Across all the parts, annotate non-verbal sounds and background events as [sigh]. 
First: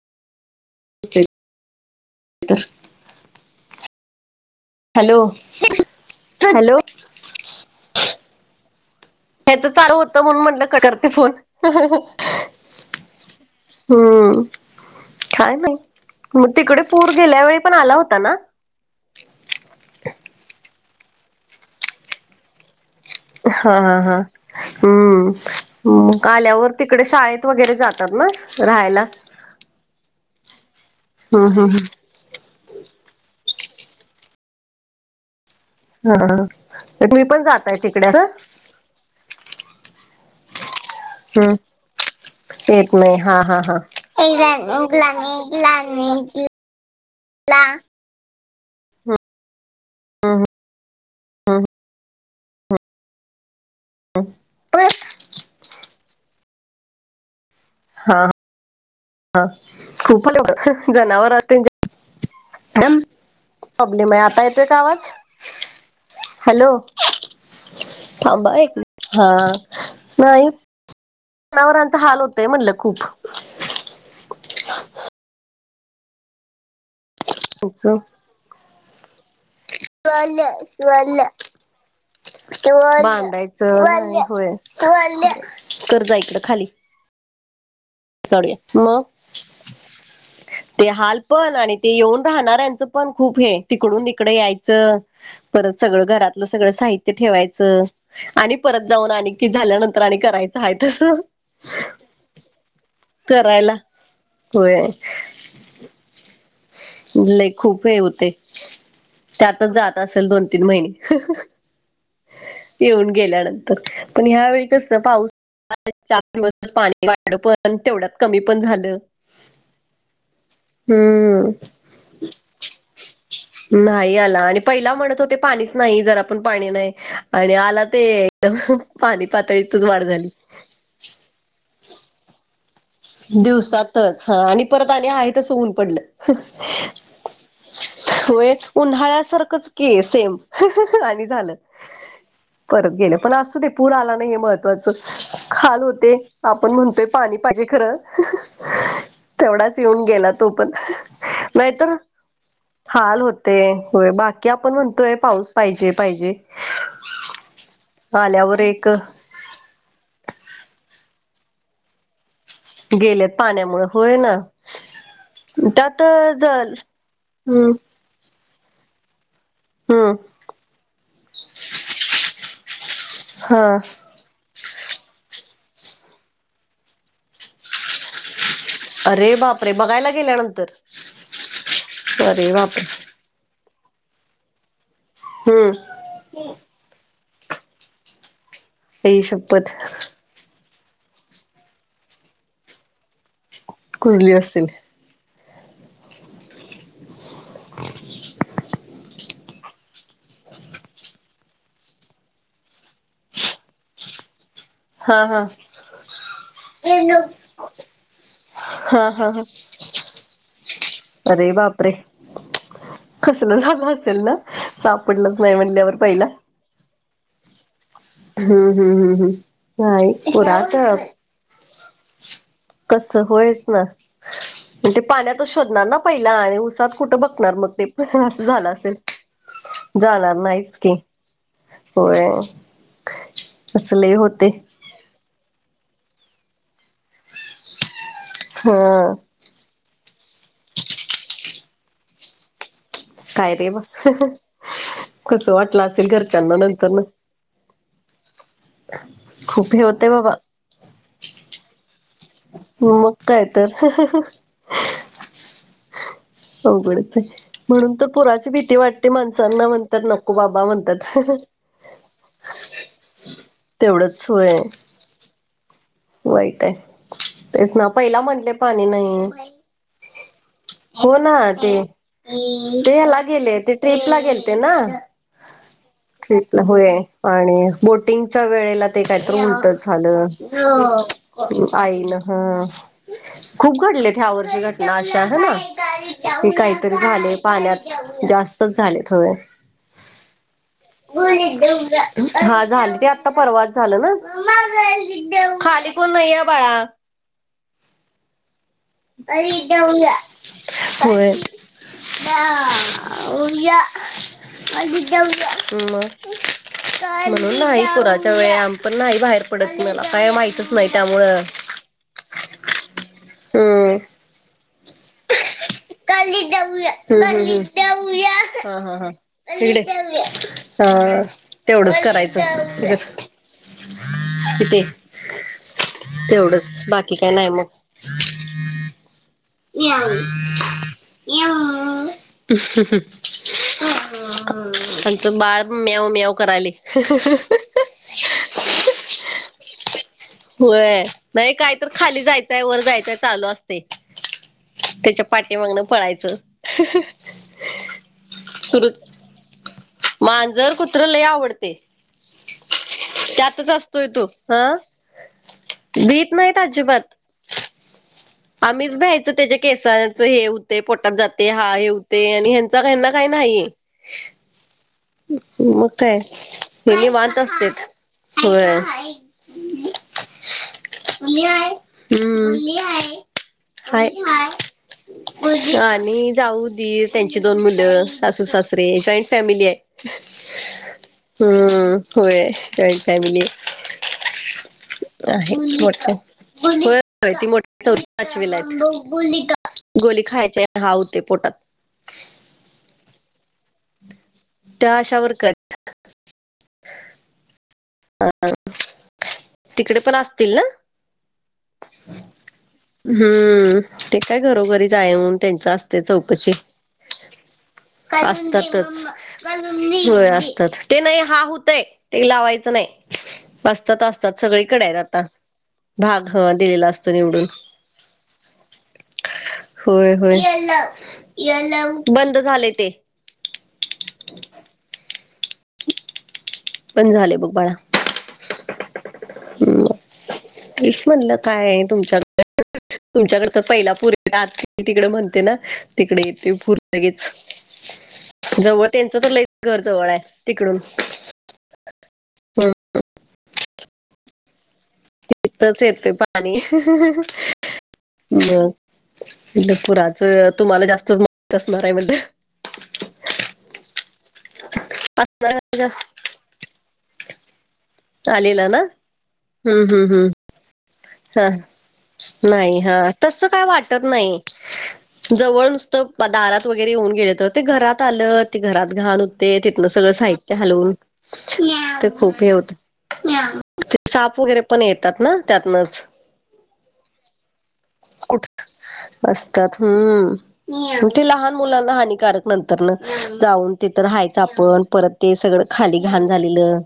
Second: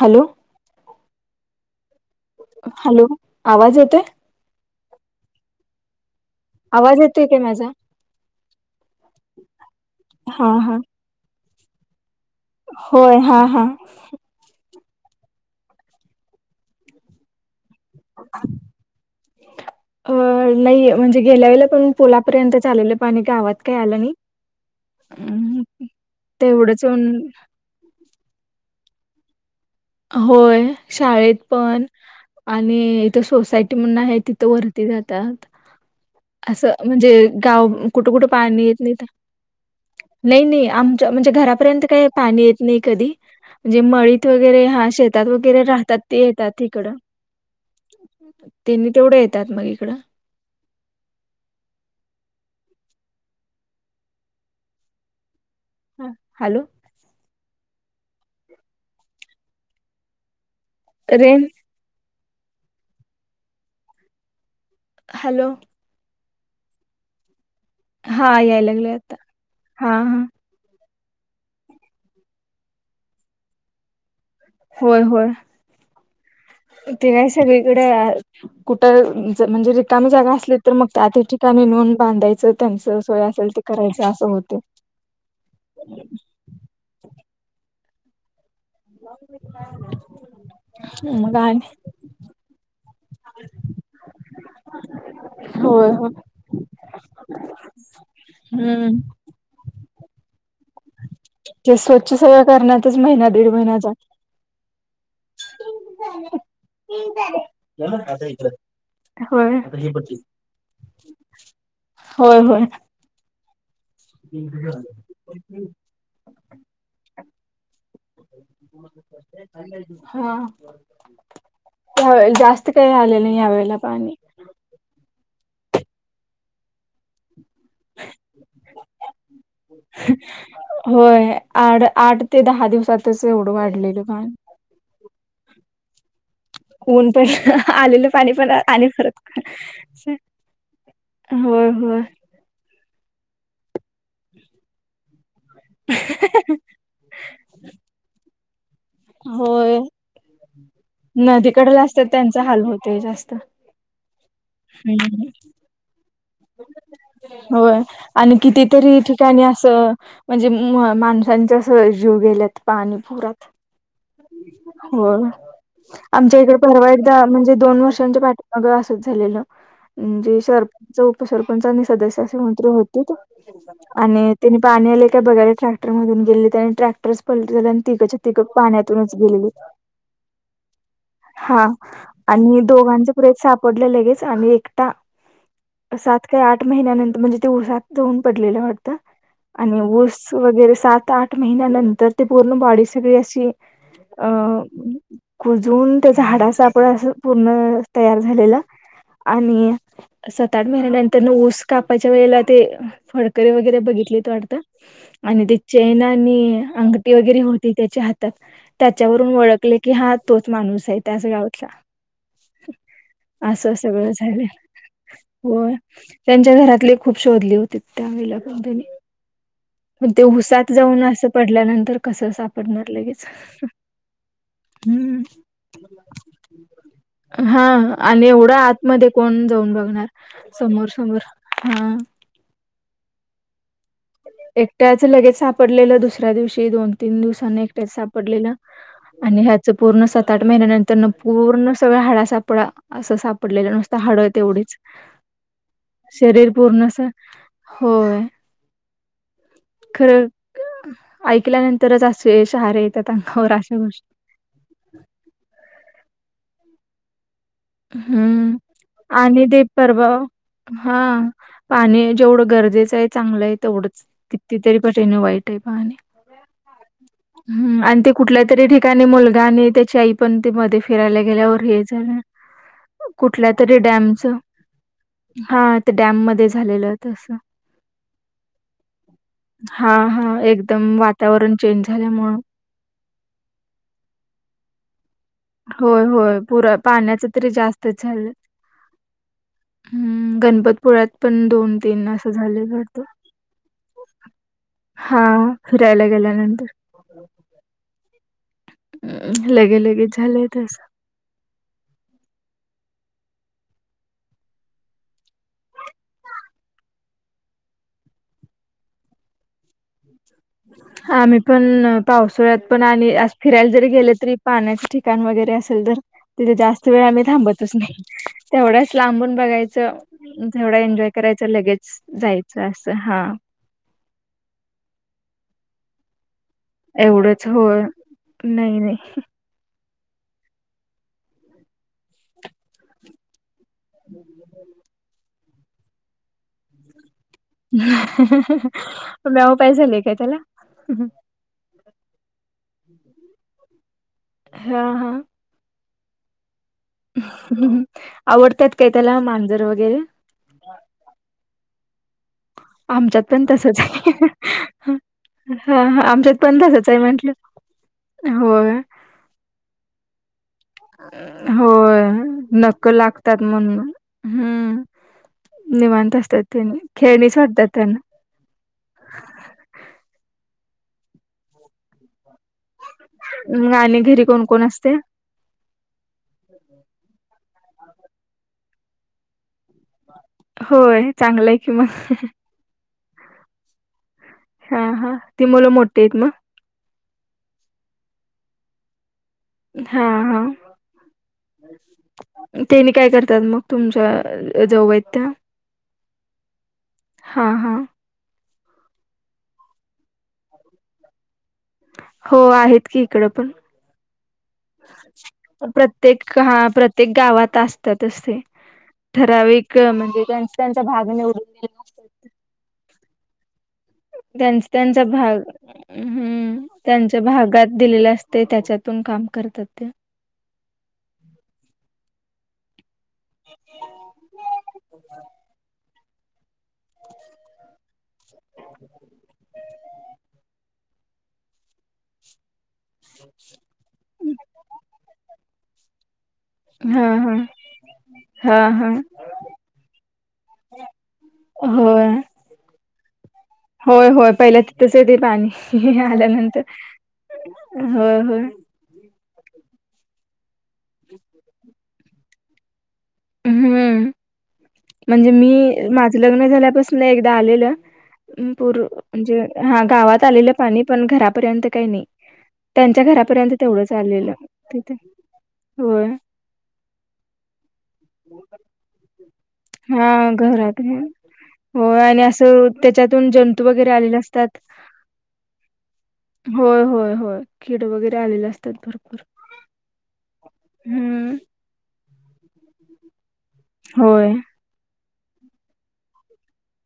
Hello hello आवाज येतोय hello ह्याच आवाज येतोय काय माझा हेच चालू होतं म्हणून हा म्हणलं हा कट करते फोन होय हा हा हम्म काय नाही मग तिकडे पूर गेल्या वेळी पण आला होता ना अ नाही म्हणजे गेल्या वेला पण पोलापर्यंत चालेलं हा हा हा अम हम्म म आल्यावर तेवढंच तिकडे येऊन शाळेत वगैरे जात ात ना राहायला होय शाळेत हम्म हम्म पण हम्म आणि इथं सोसायटी म्हणून आहे तिथं वरती जातात हा हा. असं म्हणजे तुम्ही पण गाव जाताय तिकडे कुठं असं कुठं पाणी येत नाही तर नाही नाही आमच्या म्हणजे हम्म घरापर्यंत काही पाणी येत नाही कधी हा हा हा. म्हणजे मळीत वगैरे ह शेतात वगैरे राहतात ते येतात हिकड तिनी तेवढ् येतात मग इकडं हम ते ह हॅलो हा खूप जनावर रेंज म प्रॉब्लेम आहे आता येतोय कावात हॅलो हॅलो हा थांबा यायला एक लागले आता हा हा हा नाहीय नावरांचा हाल होतय म्हणलं खूप होय होय तेव्हा सगळीकडे कुठ म्हणजे रिकामी जागा असली तर मग त्या त्या ठिकाणी नेून बांधायचं त्यांच सोय असेल ते भांडायचं करायचं असं होय होते कर जायच खाली चा [inaudible] ते हाल पण आणि ते येऊन राहणाऱ्यांचं पण खूप हे तिकडून तिकडं यायचं परत होय सगळं हो घरातलं सगळं साहित्य ठेवायचं आणि परत हम्म जाऊन आनिक कि झाल्यानंतर आणि करायचं आहे तस. ची सेवा करण्यातच महिना दीड महिन्याचा होय लय खूप ना हे आता होते इकडें त्यातच जात असेल दोन तीन महिने होय होय येऊन गेल्यानंतर पण ह्यावेळी कस पाऊस चार दिवस पाणी वाढ पण तेवढ्यात कमी पण झालं. हा हम्म त्यावे जास्त काही आले नाही यावेेळेला पाणी नाही आला आणि पहिला म्हणत होते पाणीच नाही जर आपण पाणी नाही आणि आला ते एकदम पाणी पातळीतच वाढ झाली. होय आ आठ ते दहा दिवस दिवसातच हा आणि परत आणि आहेतस ऊन पडलं. ऊन पण आलेलं पाणी पण होय आणि परत उन्हाळ्यासारखंच के सेम आणि झालं होय होय परत गेलं पण असतू ते पूर आला ना हे महत्त्वाचं खाल होते आपण म्हणतोय पाणी पाहिजे खरं होय तेवढाच येऊन गेला तो पण. नदीकडला नाहीतर असतात त्यांचा हाल होतोय हाल जास्त होते हो बाकी की आपण म्हणतोय हम्म पाऊस पाहिजे पाहिजे. होय आणि आल्यावर एक कितीतरी ठिकाणी अस म्हणजे माणसांच्या जीव गेल्या. गेलेत पाण्यामुळ हो आमच्या इकडे जल परवा एकदा म्हणजे हम्म दोन वर्ष च्या पाठीमागं असच झालेलं. हम्म म्हणजे सरपंच उपसरपंच आणि सदस्य असे म्रि होते हा आणि त्यांनी पाणी आले काय बघायला ट्रॅक्टर मधून गेले आणि ट्रॅक्टर पलट झालं आणि तिघच्या तिघ पाण्यात हा च अरे गेली बापरे बघायला गेल्यानंतर हा अरे आणि बापरे दोघांच पुरेच सापडले लगेच आणि एकटा हम्म सात काही आठ महिन्यानंतर म्हणजे ते ऊसात जाऊन पडलेलं वाटतं आई शपथ आणि ऊस वगैरे सात आठ महिन्यानंतर ते पूर्ण बॉडी सगळी अशी अ कुजली असतील कुजून त्या झाडा सा आपड असं पूर्ण तयार झालेलं आणि सात आठ महिन्या नंतर न ऊस कापाच्या वेळेला ते फडकरीे वगैरे बघितलेत वाटतं. हा हा आणि ते चैन आणि अंगठी वगैरे हा होती त्याच्या हात. हा त्याच्यावरून हा ओळखले की हा तोच माणूस आहे त्याच अरे गावातला बापरे कसलं असं झालं सगळं असेल ना झाले सापडलंच नाही हो म्हणल्यावर पहिला त्यां त्या घरातले खूप शोधली. हम्म हम्म हम्म हम्म. मग नाही ते उसात पुरात जाऊन असं पडल्यानंतर कसं सापडणार लगेच. पण ते हम्म पाण्यात शोधणार ना पहिला आणि उसात कुठं बघणार हा मग ते आणि असं एवढं झालं. आतमध्ये कोण जाऊन बघणार जाणार नाहीच समोर की समोर हा होय. असले होते. त्याच लगेच सापडलेलं दुसऱ्या दिवशी दोन तीन दिवसांनी एकट्याच सापडलेलं हा. आणि पूर्ण सात आठ महिन्यानंतर पूर्ण सगळा हंडा सापळा असं काय रे सापडलेलं बा नुसतं हाडं तेवढीच कसं वाटलं असेल शरीर घरच्यांना पूर्ण नंतर अस. न होय खूप हे होते खरं बाबा. ऐकल्यानंतरच असे शहारे येतात मग काय अंगावर तर अशा गोष्टी अवघड च हाय. म्हणून तर पुराची हम्म. भीती वाटते आणि ते माणसांना म्हणतात परवा नको बाबा हां, म्हणतात. पाणी जेवढं गरजेचं आहे चांगलं आहे तेवढंच किती तरी पटिन वाईट आहे पाणी. वाईट आय. ह् आणि ते कुठल्या तरी ठिकाणी मुलगा आणि त्याची आई पण ते मध्ये हो फिरायला ना गेल्यावर ते हे झालं. ते हेला गेले ते कुठल्यातरी ट्रीपला डॅमचं गेलते ना? हां, ते डॅममध्ये ट्रीपला होय झालेलं तसं. आणि बोटिंगच्या वेळेला ते काय उलटच हां, झालं हां एकदम वातावरण चेंज आई न झाल्यामुळं. हा खूप घडल्यात ह्यावर्षी घटना अशा हनी. होय, होय ते पुरा काहीतरी पाण्याचं झालय तरी जास्तच पाण्यात झालं. जास्तच झालेत होय. हम्म गणपतपुळयात पण दोन तीन असं हा झालेत झाले वाटतं. ते आता परवात झालं ना? हां, खाली फिरायला कोण नाहीयाय गेल्यानंतर बाळा. अं, आई दाऊया. लगे-लगेच झालंय तसं. होय. दा. [unintelligible] मग म्हणून नाही पुराच्या वेळे आम्ही पण नाही बाहेर पडत मला काय माहितच नाही त्यामुळ आम्ही पण अ, पावसाळ्यात पण आणि असं फिरायला जरी हम्म. गेले तरी पाण्याचे ठिकाण वगैरे असेल तर गल्लीत तिथ जास्त जाऊया. वेळ आम्ही गल्लीत थांबतच नाही जाऊया. हा तेवढंच हा हा. लांबून इकडे बघायचं तेवढं एन्जॉय हा करायचं च लगेच तेवढंच जायचं असं करायचं. हा. [unintelligible] तेवढंच. बाकी काय एवढंच नाही होय नाही नाही. म्यावू म्यावू‌ आमचं बाळ म्याव म्याव करालय म्याव पाहेजेल हाय काय त्याला होय. नाही काय तर खाली जायचंय वर जायचंय चालू असतय. हा हा. पाटी मागण पळायचं आवडत्यात काय सुरूच. त्याला मांजर वगैरे मांजर कुत्र लय आवडतय. आमच्यात पण त्यातच तसच असतोय तो. हाय. हा हा हा भीत आमच्यात नाहीत पण तसच हाय अजिबात. म्हंटलं होय. ते त्याच्या केसांच हे होतय पोटात जातय हा हे होय होतय आणि ह्यांचा नक ह्यांना काही लागतात नाही. म्हणून हम्म मग निवांत काय असतात तेनी हे खेळणीच निवांत वाटत्यात असतेत. त्यांना. होय. [unintelligible] हम् मग आणि घरी कोण कोण असतय. आणि जाऊ दीर त्यांची दोन मुलं सासू सासरे जॉईंट फॅमिली आय. होय चांगलंय कि मग हम्म होय. Joint family. हा हा ती आहे मुलं मोठी मोठ. आहेत मग होय ती मोठी चौथी पाचवीला हाय. हा हा तेनी काय करतात मग? तुमच्या जाऊ आहेत आशा त्या वर्कर आहेत. हा हा ह तिकडे पण असतील ना. हो आहेत की इकडं पण हम्म ते काय घरोघरी जाऊन त्यांची असते प्रत्येक चौकशी हा प्रत्येक गावात असतातच ते असतातच ठराविक हो म्हणजे त्यांचा असतात त्यांचा ते भाग नाही हा होतय. तेल लावायचं नाही. असतात [inaudible] असतात त्यां सगळीकडे आहेत त्यांचा आता भाग भाग ह हम्म दिलेला असतो त्यांच्या निवडून भागात दिलेला असत. ते त्याच्यातून काम करतात ते होय होय बंद झाले ते- ह [inaudible] बंद झाले बघ बाळा [inaudible] तेच म्हणलं काय तुमच्या तुमच्याकडे तर पहिला पुर आ तिकडे म्हणते ना तिकडे येते. हा पुर्तगीच हा हा जवळ हा त्यांच तर लय घर जवळ आहे तिकडून होय होय होय पहिल्या तिथच येते पाणी च येतय पाणी आल्यानंतर होय म होय इ पुुराचं तुम्हाला जास्तच माहित असणार आहे म्हण. हम्म म्हणजे म्हणलं मी माझ लग्न झाल्यापासून एकदा आलेलं. आलेला ना पूर म्हणजे हा हम्म हम्म गावात हम्म आलेलं पाणी पण हा घरापर्यंत काही नाही. नाही हा त्यांच्या तस घरापर्यंत काय तेवढंच वाटत आलेलं नाही तिथे जवळ होय नुसतं दारात वगैरे येऊन गेले तर ते घरात आलं ते घरात घान. ते तिथन सगळं हा साहित्य हलवून घरात होय ते आणि खूप हे असं होत त्याच्यातून जंतू वगैरे आलेले साप असतात. वगैरे पण येतात ना त्यातनच होय होय होय कीड वगैरे कुठ आलेले असतात भरपूर असतात हम्म ते हम्म. लहान मुलांना हानिकारक नंतर जाऊन ते तर होय. रहायचं आपण परत ते सगळं खाली घाण झालेलं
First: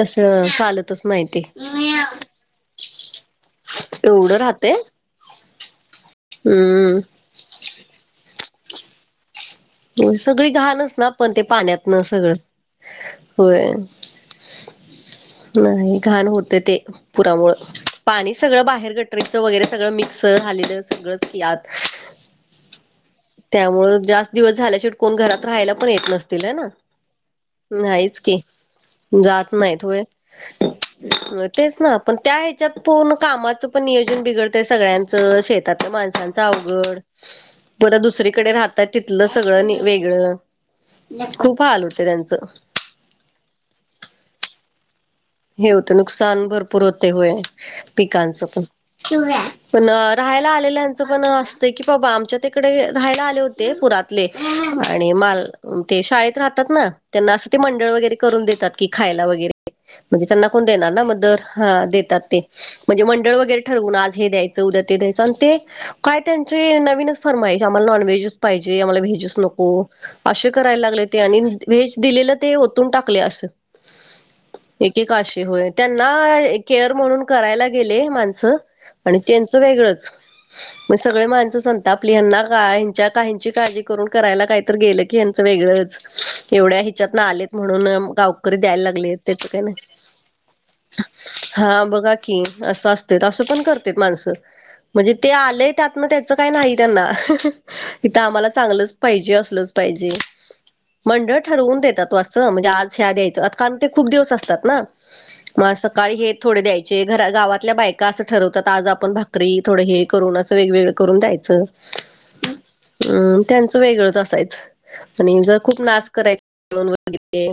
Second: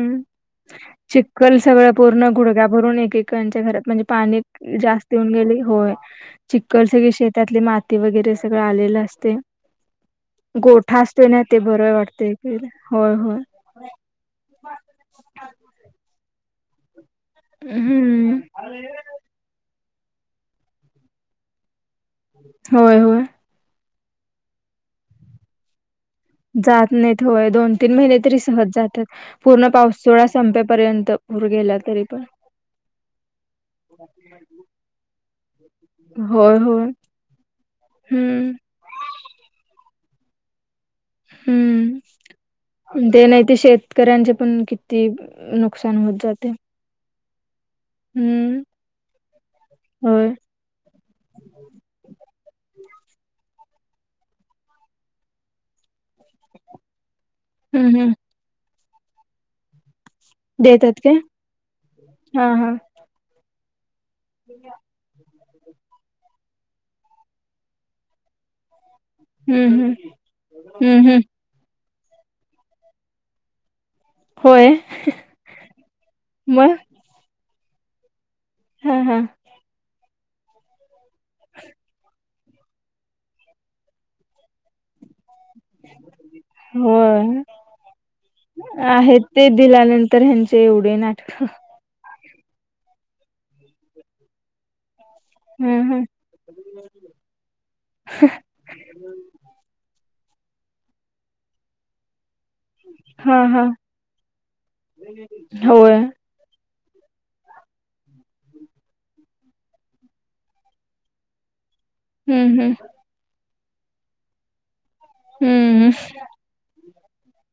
तस चालतच नाही ते चिक्कल सगळं पूर्ण गुडघ्या भरून एकेकांच्या घरात म्हणजे एवढं पाणी राहते जास्त येऊन गेली होय. चिककल सगळे हम्म शेतातली माती वगैरे सगळं आलेलं असते. हो सगळी घणच गोठा ना असतोय पण ते पाण्यात बरं न वाटतंय सगळं इकडे. होय होय. नाही घाण होते ते पुरामुळे हम्म पाणी सगळं बाहेर गटरीच वगैरे सगळं मिक्स झालेलं सगळंच आत होय होय त्यामुळे जास्त दिवस झाल्या शेवटी कोण घरात राहायला पण येत नसत. जात नही तोवहर दोन तीन महिने की तरी सहज जात्यात जात पूर्ण नाहीत होय पाऊसूळा तेच ना पण त्या ह्याच्यात पूर्ण कामाच पण नियोजन बिघडतंय सगळ्यां शेतातल्या माणसच होय होय अवघड बर हम्म दुसरीकडे राह तिथलं सगळं नी वेगळं खूप हाल हम्म. होते त्यांचं ते नाही ते शेतकऱ्यांचे पण किती हे होतं होत नुकसान जाते भरपू पूर होतंय व्हय पिकांचे हम्म पण होय राहायला. च पण असत की बाबा आमच्या तिकडे राहायला आले होते पुरातले आणि माल ते शाळेत राहतात ना त्यांना असं ते मंडळ हम्म हम्म वगैरे करून देतात की खायला वगैरे म्हणजे त्यांना कोण देणार देतात ना काय मग दर हा देतात ते हा हा म्हणजे मंडळ वगैरे ठरवून आज हे द्यायचं उदया ते द्यायचं अण ते काय त्यांचे नवीनच फरमाईस आम्हाला नॉनव्हेजच पाहिजे आम्हाला व्जच नको हम्म हम्म असे करायला लागले हम्म ते हम्म आणि व्हेज दिलेलं ते ओतून टाकले असंल होय एक एक आशे होय त्यांना मग केअर म्हणून करायला गेले माणसं हा आणि हा त्यांन वेगळच म्हण सगळे माणसं संतापली यांना काय त्या काहींची काळजी करून करायला काहीतर गेलं की अन वेगळंच एवढ्या हिच्यात ना होय आलेत म्हणून गावकरी द्यायला लागले आहेत ते काय नाही दिल्यानंतर ह्यांचे एवढे नाटकं हा बघा की असं असत असं पण करते माणसं म्हणजे ते हम्म आलेयेतात हम्म ना त्या काही नाही त्यांना इथ आम्हाला चांगलंच पाहिजे असलंच पाहिजे मंडळ ठरवून देतात तो अस म्हणजे आज हया हा दयाच हा करण् ते खुप दिवस असतात होय न हे थोडे द्यायचे घरा गावातल्या बायका असं ठरवतात आज आपण भाकरी थोड हे करून असं हे वेगवेगळ करून द्यायचं हम्म हम्म अम् त्यांचं वेगळंच असायचं आणि जर खूप हम्म नाच करायच वगैरे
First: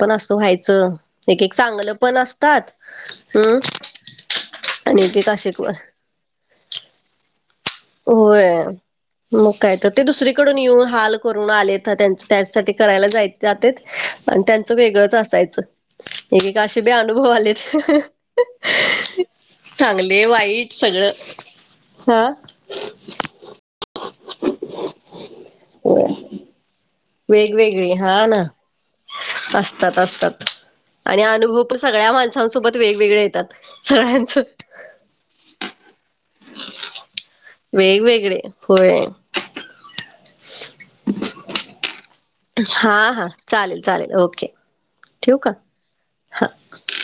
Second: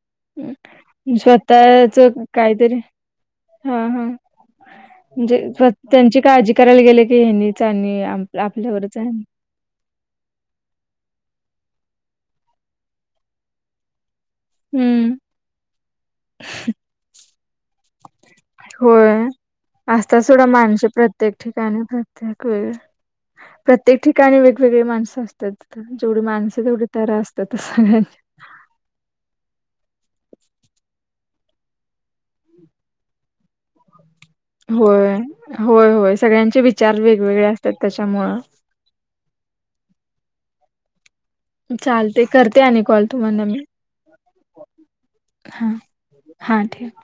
पण अस हम्म व्हायच एक एक चांगलं स्वतःच पण असतात काहीतरी हा हा एक एक म्हणजे काशि स्व कवा त्यांची काळजी करायला गेले की हेनीच आणि होय. आपल्यावरच आहे मग काय तर ते दुसरीकडून येऊन हाल करून आले न त्यासाठी करायलाय जाय जातेत आणि त्यांचं हम्म वेगळंच असायचं एकीक अशे बी अनुभव आलेत होय असता चांगले सुडा वाईट माणस सगळं प्रत्येक ठिकाणी हा प्रत्येक वेळी प्रत्येक ठिकाणी वेगवेगळी माणसं असतात जेवढी माणसं तेवढी तर असतात वेगवेगळी सगळ्यांची हा ना असतात असतात आणि अनुभव पण सगळ्या माणसांसोबत वेगवेगळे येतात सगळ्यांच होय होय होय सगळ्यांचे विचार वेगवेगळे असतात त्याच्यामुळं वेगवेगळे होय चालते करते आणि हा कॉल हा तुम्हाला मी चालेल चालेल ओके ठेवू का हा हा ठेव